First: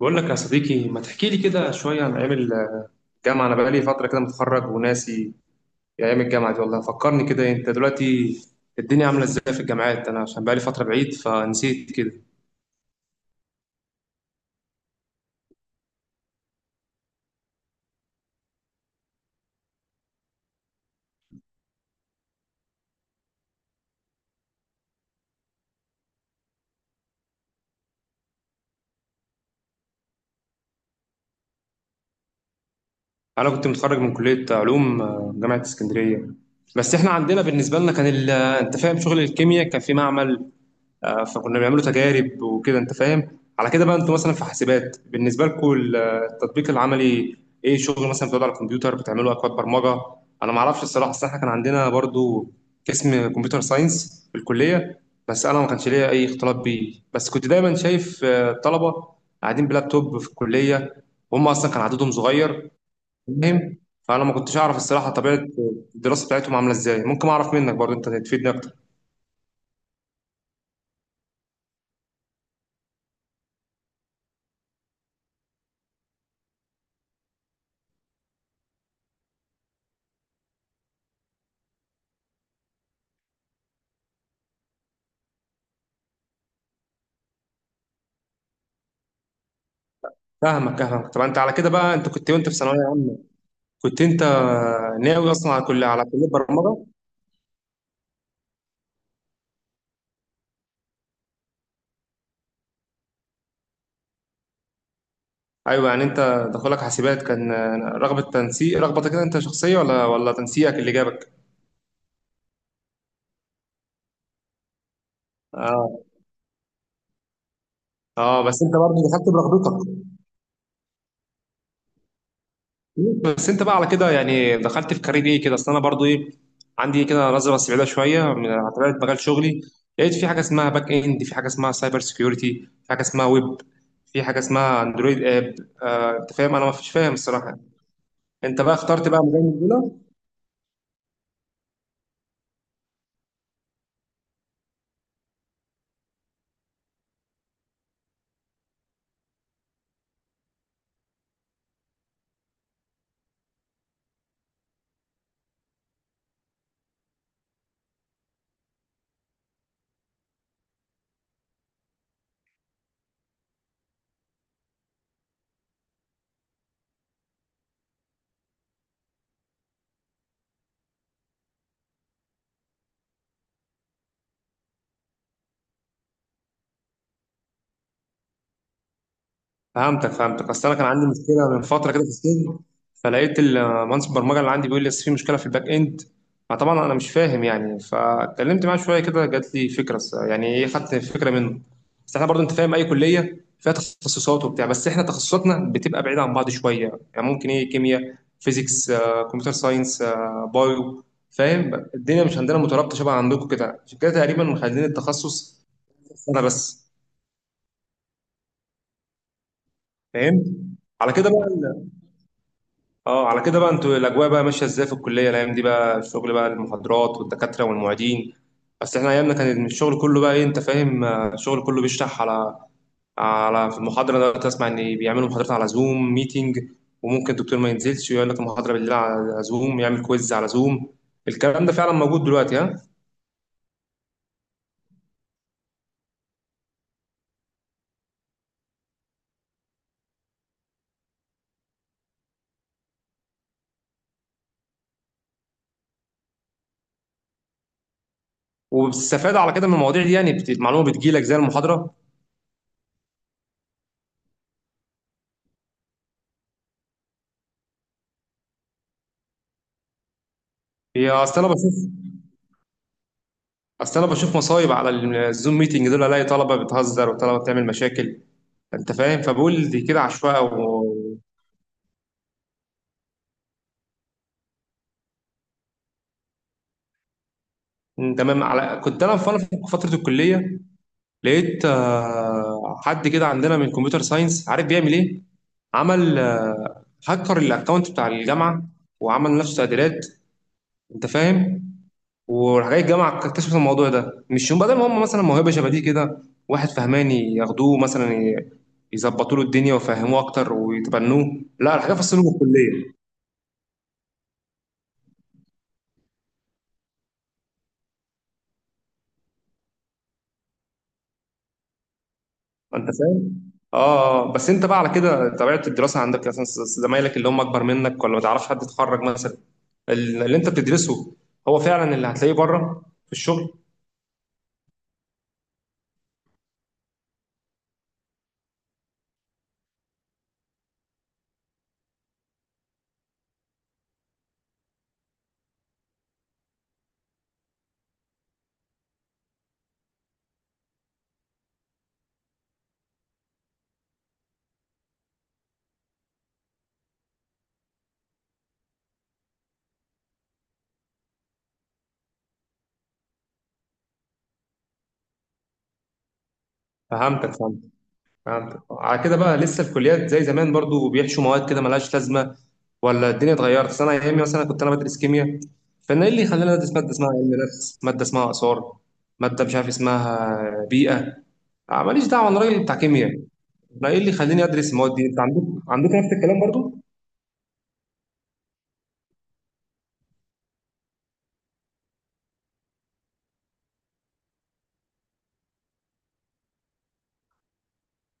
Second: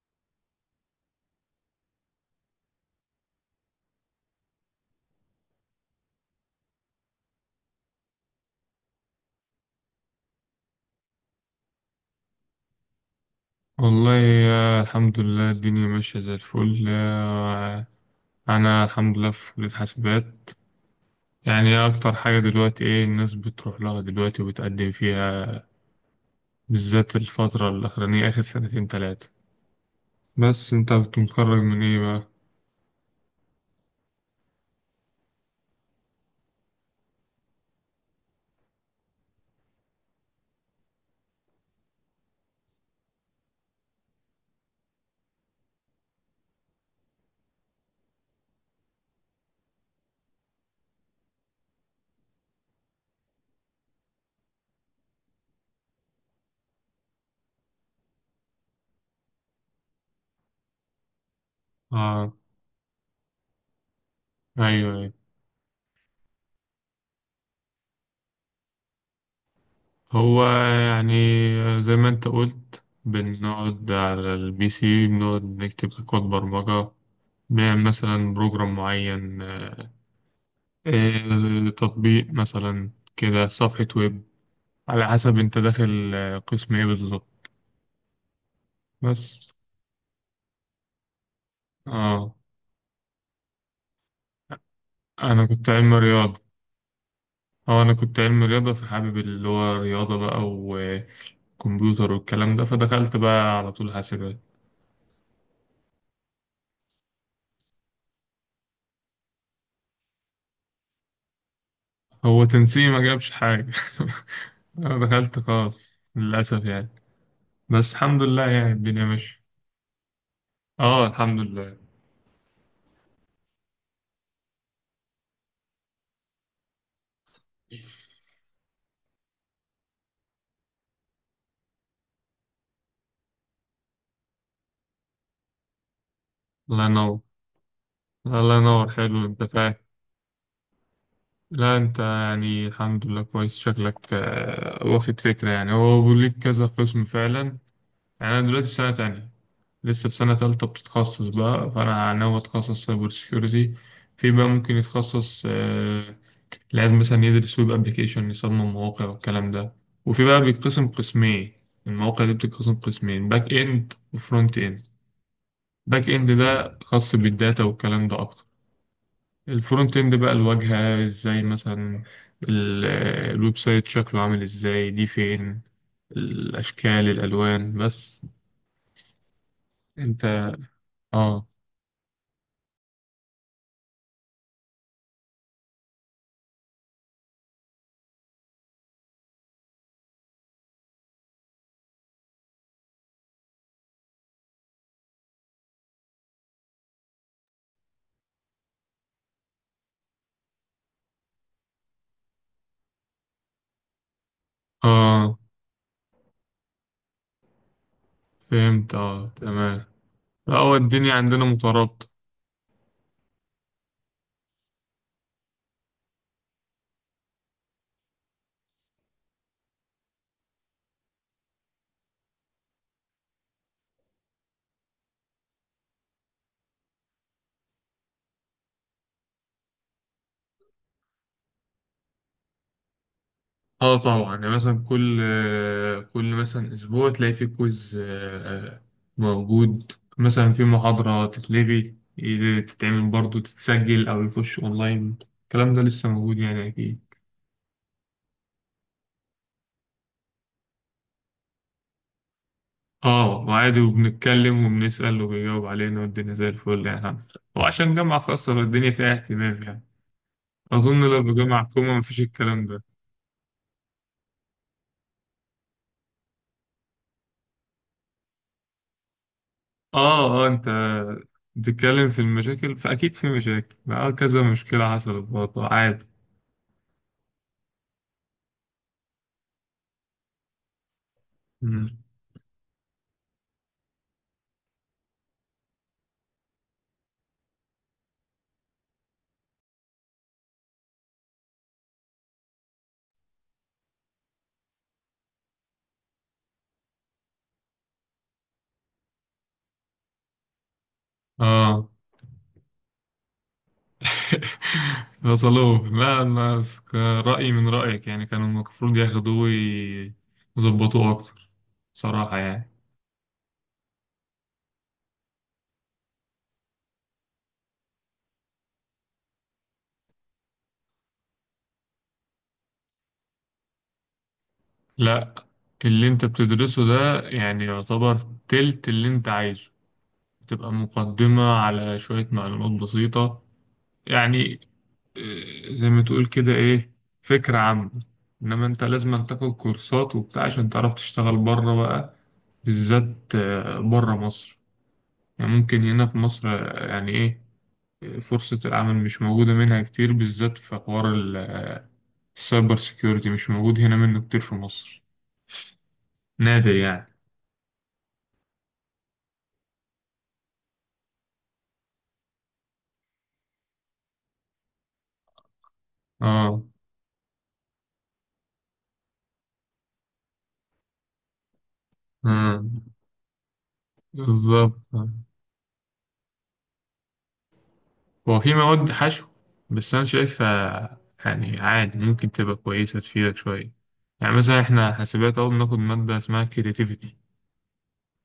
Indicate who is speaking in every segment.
Speaker 1: بقول لك يا صديقي، ما تحكي لي كده شوية عن أيام الجامعة؟ أنا بقالي فترة كده متخرج وناسي أيام الجامعة دي. والله فكرني كده. أنت دلوقتي الدنيا عاملة إزاي في الجامعات؟ أنا عشان بقالي فترة بعيد فنسيت كده.
Speaker 2: والله الحمد لله. الدنيا ماشية زي الفل. أنا الحمد لله في كلية حاسبات. يعني أكتر حاجة دلوقتي إيه الناس بتروح لها دلوقتي وبتقدم فيها، بالذات الفترة الأخرانية آخر سنتين تلاتة. بس أنت كنت متخرج من إيه بقى؟
Speaker 1: أنا كنت متخرج من كلية علوم، جامعة اسكندرية. بس إحنا عندنا بالنسبة لنا كان أنت فاهم، شغل الكيمياء كان في معمل. فكنا بنعمله تجارب وكده. انت فاهم على كده بقى. انتوا مثلا في حاسبات بالنسبه لكم التطبيق العملي ايه؟ شغل مثلا بتقعدوا على الكمبيوتر بتعملوا اكواد برمجه؟ انا ما اعرفش الصراحه، اصل احنا كان عندنا برضو قسم كمبيوتر ساينس في الكليه، بس انا ما كانش ليا اي اختلاط بيه. بس كنت دايما شايف الطلبه قاعدين بلابتوب في الكليه وهم اصلا كان عددهم
Speaker 2: آه،
Speaker 1: صغير. فاهم؟ فانا ما كنتش
Speaker 2: أيوه،
Speaker 1: اعرف الصراحه
Speaker 2: أيوه.
Speaker 1: طبيعه الدراسه بتاعتهم عامله ازاي. ممكن اعرف منك برضو، انت تفيدني اكتر.
Speaker 2: هو يعني زي ما أنت قلت، بنقعد على البي سي، بنقعد نكتب كود برمجة، بنعمل مثلا بروجرام معين، تطبيق مثلا، كده صفحة ويب، على حسب انت داخل قسم ايه بالظبط. بس
Speaker 1: فاهمك فاهمك. طب انت على كده بقى، انت كنت
Speaker 2: اه
Speaker 1: وانت في ثانويه عامه كنت انت ناوي
Speaker 2: انا
Speaker 1: اصلا على
Speaker 2: كنت
Speaker 1: كل
Speaker 2: علم
Speaker 1: على كليه
Speaker 2: رياضة
Speaker 1: برمجه؟
Speaker 2: اه انا كنت علم رياضة، فحابب اللي هو رياضة بقى وكمبيوتر والكلام ده، فدخلت بقى على طول حاسبات.
Speaker 1: ايوه، يعني انت دخولك حاسبات كان رغبه تنسيق، رغبتك كده انت شخصيه، ولا تنسيقك اللي جابك؟
Speaker 2: هو تنسيق ما جابش حاجة انا دخلت خاص
Speaker 1: اه
Speaker 2: للأسف يعني، بس الحمد
Speaker 1: اه.
Speaker 2: لله
Speaker 1: بس
Speaker 2: يعني
Speaker 1: انت برضه
Speaker 2: الدنيا
Speaker 1: دخلت
Speaker 2: ماشية.
Speaker 1: برغبتك.
Speaker 2: اه الحمد لله.
Speaker 1: بس انت بقى على كده يعني دخلت في كارير ايه كده؟ اصل انا برضه ايه، عندي كده نظره بس بعيده شويه من على طبيعه مجال شغلي. لقيت في حاجه اسمها باك اند، في حاجه اسمها سايبر سكيورتي، في حاجه اسمها ويب، في حاجه اسمها اندرويد اب. انت فاهم، انا
Speaker 2: الله
Speaker 1: مش فاهم
Speaker 2: ينور،
Speaker 1: الصراحه.
Speaker 2: الله
Speaker 1: انت بقى
Speaker 2: ينور،
Speaker 1: اخترت بقى
Speaker 2: حلو
Speaker 1: مجال
Speaker 2: انت فاهم.
Speaker 1: البرمجه؟
Speaker 2: لا انت يعني الحمد لله كويس، شكلك واخد فكرة. يعني هو بيقول كذا قسم فعلا. يعني انا دلوقتي في سنة تانية، لسه في سنة تالتة بتتخصص بقى، فانا ناوي اتخصص سايبر سيكيورتي. في بقى ممكن يتخصص، لازم مثلا يدرس ويب ابلكيشن، يصمم مواقع والكلام ده. وفي بقى بيتقسم قسمين، المواقع دي بتتقسم قسمين، باك اند وفرونت اند. باك اند ده خاص بالداتا والكلام ده اكتر. الفرونت اند بقى الواجهة ازاي، مثلا ال- الويب سايت شكله عامل ازاي، دي فين الأشكال الألوان. بس
Speaker 1: فهمتك
Speaker 2: انت،
Speaker 1: فهمتك. اصل انا كان عندي
Speaker 2: اه
Speaker 1: مشكله من فتره كده في السجن، فلقيت المهندس البرمجه اللي عندي بيقول لي أصل في مشكله في الباك اند. فطبعا انا مش فاهم يعني، فاتكلمت معاه شويه كده، جات لي فكره، يعني ايه، خدت فكره منه. بس احنا برضو انت فاهم، اي كليه فيها تخصصات وبتاع، بس احنا تخصصاتنا بتبقى بعيده عن بعض شويه يعني. ممكن ايه، كيمياء، فيزيكس، كمبيوتر ساينس، بايو. فاهم؟ الدنيا مش عندنا مترابطه شبه عندكم كده، عشان كده تقريبا مخلين
Speaker 2: اه،
Speaker 1: التخصص سنه بس.
Speaker 2: فهمت، اه تمام.
Speaker 1: فهمت.
Speaker 2: هو
Speaker 1: على
Speaker 2: الدنيا
Speaker 1: كده
Speaker 2: عندنا
Speaker 1: بقى
Speaker 2: مترابطة.
Speaker 1: اه، على كده بقى انتوا الاجواء بقى ماشيه ازاي في الكليه الايام دي بقى؟ الشغل بقى، المحاضرات والدكاتره والمعيدين. بس احنا ايامنا كان الشغل كله بقى ايه، انت فاهم، الشغل كله بيشرح على في المحاضره. انا دلوقتي اسمع ان بيعملوا محاضرات على زوم ميتنج، وممكن الدكتور ما ينزلش ويقول لك المحاضره بالليل على زوم، يعمل كويز على زوم. الكلام ده فعلا موجود دلوقتي؟ ها؟
Speaker 2: اه طبعا، يعني مثلا كل مثلا أسبوع تلاقي في كويز موجود. مثلا في محاضرة تتلغي، تتعمل برضو تتسجل، أو يخش أونلاين. الكلام ده لسه موجود يعني أكيد.
Speaker 1: وبتستفاد على كده من المواضيع دي يعني؟ المعلومه بتجيلك زي المحاضره؟
Speaker 2: اه وعادي، وبنتكلم وبنسأل وبيجاوب علينا، والدنيا زي الفل يعني الحمد لله. وعشان جامعة خاصة فالدنيا فيها اهتمام يعني. أظن
Speaker 1: هي
Speaker 2: لو في
Speaker 1: اصل انا
Speaker 2: جامعة
Speaker 1: بشوف،
Speaker 2: حكومة مفيش الكلام ده.
Speaker 1: اصل انا بشوف مصايب على الزوم ميتنج دول. الاقي طلبه بتهزر وطلبه بتعمل مشاكل، انت فاهم، فبقول دي كده عشوائي
Speaker 2: اه اه، انت
Speaker 1: و...
Speaker 2: بتتكلم في المشاكل فأكيد في مشاكل. اه، كذا مشكلة حصلت برضه عادي.
Speaker 1: تمام. على كنت انا في، أنا في فتره الكليه لقيت
Speaker 2: مم.
Speaker 1: حد كده عندنا من كمبيوتر ساينس عارف بيعمل ايه. عمل هكر الاكونت بتاع الجامعه وعمل نفسه تعديلات، انت فاهم. وراح جاي الجامعه اكتشفت الموضوع ده مش يوم. بدل ما هم مثلا موهبه شبه دي كده، واحد فهماني ياخدوه مثلا، يظبطوا له الدنيا ويفهموه اكتر ويتبنوه، لا،
Speaker 2: اه
Speaker 1: الحاجه فصلوا في الكليه،
Speaker 2: وصلوه. لا، أنا رأيي من رأيك، يعني كانوا المفروض ياخدوه ويظبطوه أكتر، صراحة يعني.
Speaker 1: انت فاهم. اه بس انت بقى على كده طبيعه الدراسه عندك، مثلا زمايلك اللي هم اكبر منك، ولا ما تعرفش حد اتخرج مثلا، اللي انت بتدرسه هو فعلا اللي هتلاقيه بره في الشغل؟
Speaker 2: لا، اللي انت بتدرسه ده يعني يعتبر تلت اللي انت عايزه. بتبقى مقدمة على شوية معلومات بسيطة يعني. اه، زي ما تقول كده، ايه، فكرة عامة. انما انت لازم تاخد كورسات وبتاع عشان تعرف تشتغل بره بقى، بالذات بره مصر. يعني ممكن هنا في مصر يعني ايه، فرصة العمل مش موجودة منها كتير، بالذات في حوار السايبر سيكيورتي مش موجود هنا منه كتير في مصر، نادر يعني.
Speaker 1: فهمتك فهمتك. فهمت على كده بقى، لسه الكليات زي زمان برضو بيحشوا مواد كده ملهاش لازمه، ولا الدنيا اتغيرت؟ أصل انا ايامي مثلا كنت انا بدرس كيمياء، فانا ايه اللي يخلينا
Speaker 2: اه،
Speaker 1: ندرس ماده اسمها علم نفس، ماده اسمها اثار، ماده مش عارف اسمها بيئه؟ ماليش دعوه، انا راجل
Speaker 2: مم.
Speaker 1: بتاع كيمياء، انا ايه اللي يخليني ادرس
Speaker 2: بالظبط.
Speaker 1: المواد دي؟ انت عندك، عندك نفس الكلام برضو؟
Speaker 2: هو في مواد حشو، بس انا شايفها يعني عادي، ممكن تبقى كويسة تفيدك شوية. يعني مثلا احنا حاسبات اهو بناخد مادة اسمها كرياتيفيتي،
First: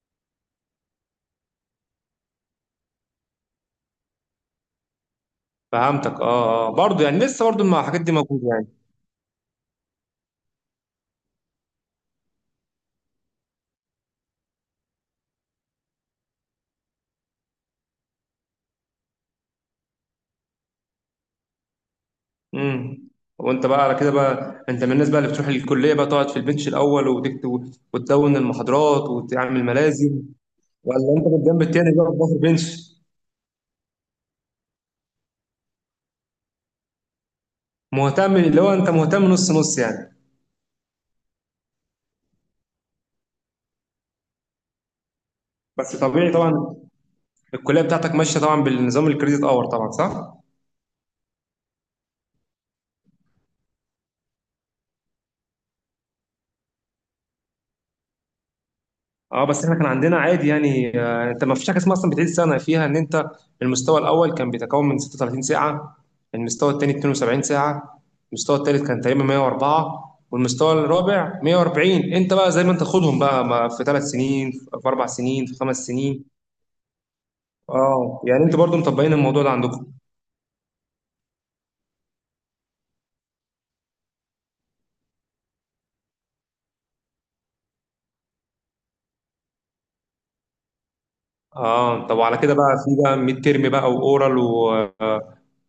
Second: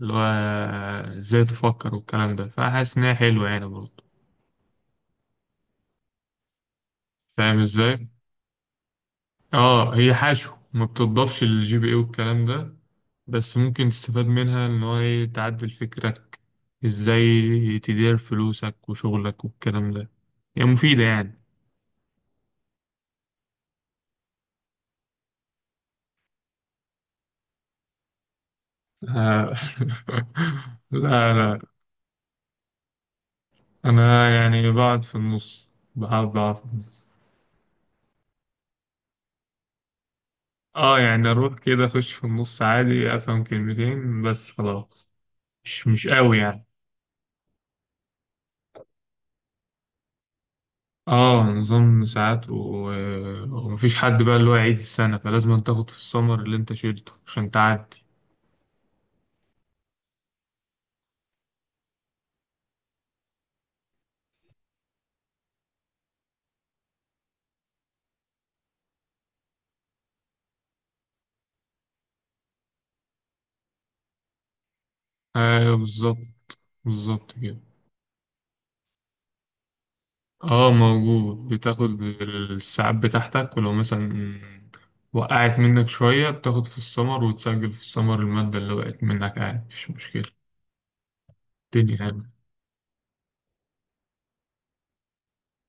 Speaker 2: اللي هو ازاي تفكر والكلام ده، فحاسس ان هي حلوة يعني برضه.
Speaker 1: فهمتك. اه اه، برضو يعني لسه
Speaker 2: فاهم
Speaker 1: برضو مع الحاجات
Speaker 2: ازاي؟
Speaker 1: دي موجوده يعني.
Speaker 2: اه هي حشو ما بتضافش للجي بي اي والكلام ده، بس ممكن تستفاد منها ان هو ايه، تعدل فكرك ازاي، تدير فلوسك وشغلك والكلام ده، هي يعني مفيدة يعني.
Speaker 1: امم وانت بقى على كده بقى، انت من الناس بقى اللي بتروح الكليه بقى تقعد في البنش الاول وتكتب وتدون المحاضرات
Speaker 2: آه،
Speaker 1: وتعمل ملازم، ولا انت
Speaker 2: لا لا،
Speaker 1: بالجنب التاني بقى بظهر بنش؟
Speaker 2: أنا يعني بقعد في النص.
Speaker 1: مهتم اللي هو، انت مهتم نص نص يعني؟
Speaker 2: اه يعني أروح كده أخش في النص عادي، أفهم كلمتين بس خلاص، مش
Speaker 1: بس
Speaker 2: مش
Speaker 1: طبيعي
Speaker 2: قوي يعني.
Speaker 1: طبعا. الكليه بتاعتك ماشيه طبعا بالنظام الكريدت اور طبعا، صح؟
Speaker 2: اه نظام ساعات ومفيش حد بقى اللي هو يعيد السنة، فلازم أن تاخد في السمر اللي انت شيلته عشان تعدي.
Speaker 1: اه، بس احنا كان عندنا عادي يعني. انت ما فيش حاجه اسمها اصلا بتعيد سنه فيها. ان انت المستوى الاول كان بيتكون من 36 ساعه، المستوى الثاني 72 ساعه، المستوى الثالث كان تقريبا 104، والمستوى الرابع 140. انت بقى زي ما انت خدهم بقى، ما في ثلاث سنين، في اربع سنين، في
Speaker 2: ايوه
Speaker 1: خمس
Speaker 2: بالظبط،
Speaker 1: سنين.
Speaker 2: بالظبط كده.
Speaker 1: اه يعني انتوا برضو مطبقين الموضوع ده عندكم.
Speaker 2: اه موجود، بتاخد الساعات بتاعتك، ولو مثلا وقعت منك شوية بتاخد في السمر وتسجل في السمر المادة اللي وقعت منك عادي، مفيش مشكلة. الدنيا
Speaker 1: اه طب
Speaker 2: يعني.
Speaker 1: وعلى كده بقى في بقى ميد تيرم بقى واورال و...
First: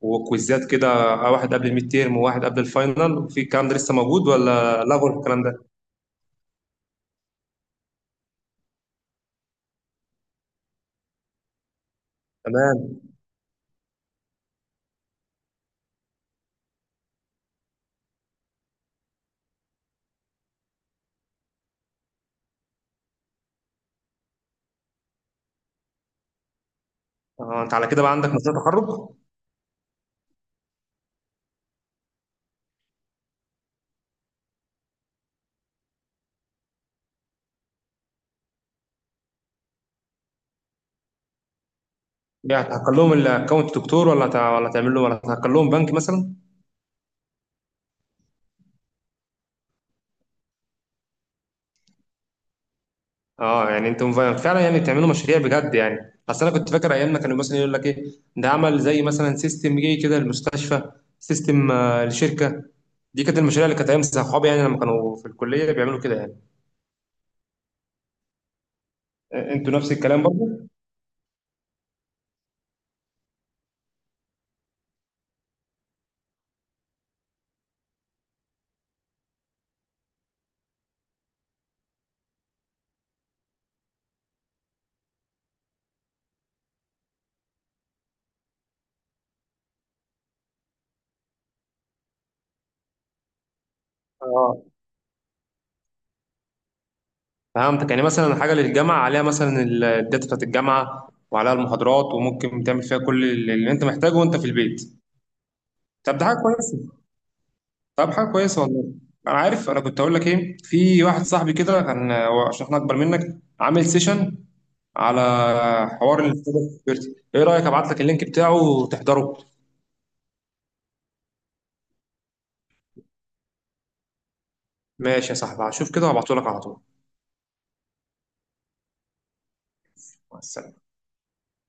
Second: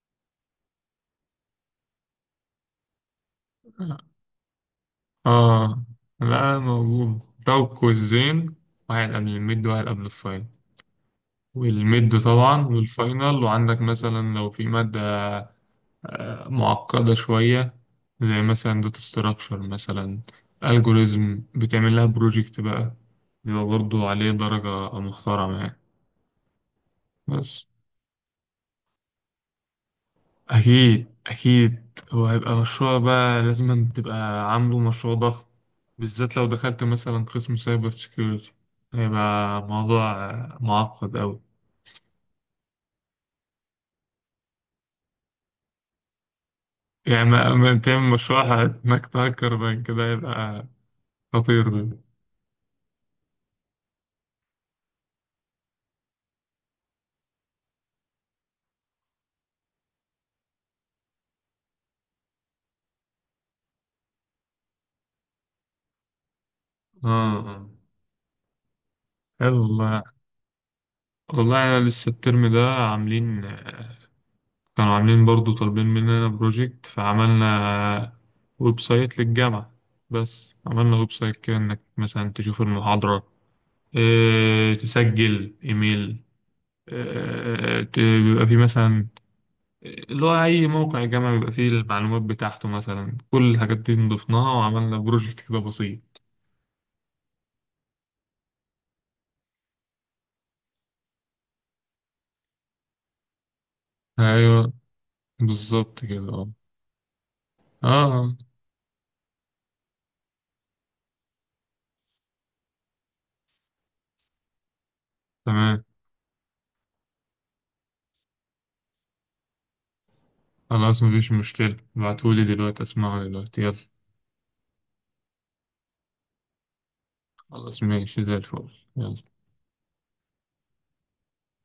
Speaker 1: وكويزات كده، واحد قبل الميد تيرم وواحد قبل الفاينل؟ وفي الكلام ده لسه موجود ولا لغوا الكلام ده؟
Speaker 2: اه لا موجود، لو كويزين، واحد قبل الميد وواحد قبل الفاينل، والميد طبعا
Speaker 1: تمام.
Speaker 2: والفاينل. وعندك مثلا لو في مادة معقدة شوية، زي مثلا داتا ستراكشر، مثلا الجوريزم، بتعمل لها بروجكت بقى، بيبقى برضه عليه درجة محترمة يعني.
Speaker 1: آه،
Speaker 2: بس
Speaker 1: انت على كده بقى عندك مشروع تخرج؟
Speaker 2: أكيد أكيد هو هيبقى مشروع بقى، لازم تبقى عامله مشروع ضخم، بالذات لو دخلت مثلا قسم سايبر سيكيورتي، هيبقى موضوع معقد أوي.
Speaker 1: يعني هتهكر لهم الاكونت دكتور، ولا تعمل له، ولا هتهكر لهم بنك مثلا؟
Speaker 2: يعني ما تعمل مشروع إنك تهكر بقى كده، هيبقى خطير ده.
Speaker 1: اه يعني انتم فعلا يعني بتعملوا مشاريع بجد يعني؟ اصل انا كنت فاكر ايام ما كانوا مثلا يقول لك ايه، ده عمل زي مثلا سيستم جه كده للمستشفى، سيستم لشركه. دي كانت المشاريع اللي كانت ايام صحابي يعني لما كانوا في الكليه بيعملوا كده يعني.
Speaker 2: اه آه. حلو
Speaker 1: انتوا نفس
Speaker 2: والله.
Speaker 1: الكلام برضه؟
Speaker 2: والله أنا لسه الترم ده كانوا عاملين برضو طالبين مننا بروجكت، فعملنا ويب سايت للجامعة. بس عملنا ويب سايت كده إنك مثلا تشوف المحاضرة، إيه تسجل إيميل، إيه، بيبقى فيه مثلا اللي هو أي موقع جامعي بيبقى فيه المعلومات بتاعته، مثلا كل الحاجات دي نضفناها
Speaker 1: اه
Speaker 2: وعملنا بروجكت كده بسيط.
Speaker 1: فهمتك، يعني مثلا حاجه للجامعه عليها مثلا الداتا بتاعت الجامعه وعليها المحاضرات وممكن تعمل فيها كل اللي انت محتاجه وانت في
Speaker 2: أيوه
Speaker 1: البيت.
Speaker 2: بالظبط
Speaker 1: طب ده
Speaker 2: كده،
Speaker 1: حاجه
Speaker 2: أه.
Speaker 1: كويسه. طب حاجه
Speaker 2: آه،
Speaker 1: كويسه والله. انا عارف، انا كنت هقول لك ايه، في واحد صاحبي كده كان، هو عشان احنا اكبر منك، عامل سيشن على
Speaker 2: تمام
Speaker 1: حوار ال cyber security. ايه رايك ابعت لك اللينك بتاعه وتحضره؟
Speaker 2: خلاص مفيش مشكلة، ابعتهولي دلوقتي، اسمعه دلوقتي، يلا.
Speaker 1: ماشي يا صاحبي، هشوف كده وابعته لك على طول.
Speaker 2: خلاص ماشي زي الفل، يلا.
Speaker 1: مع السلامه.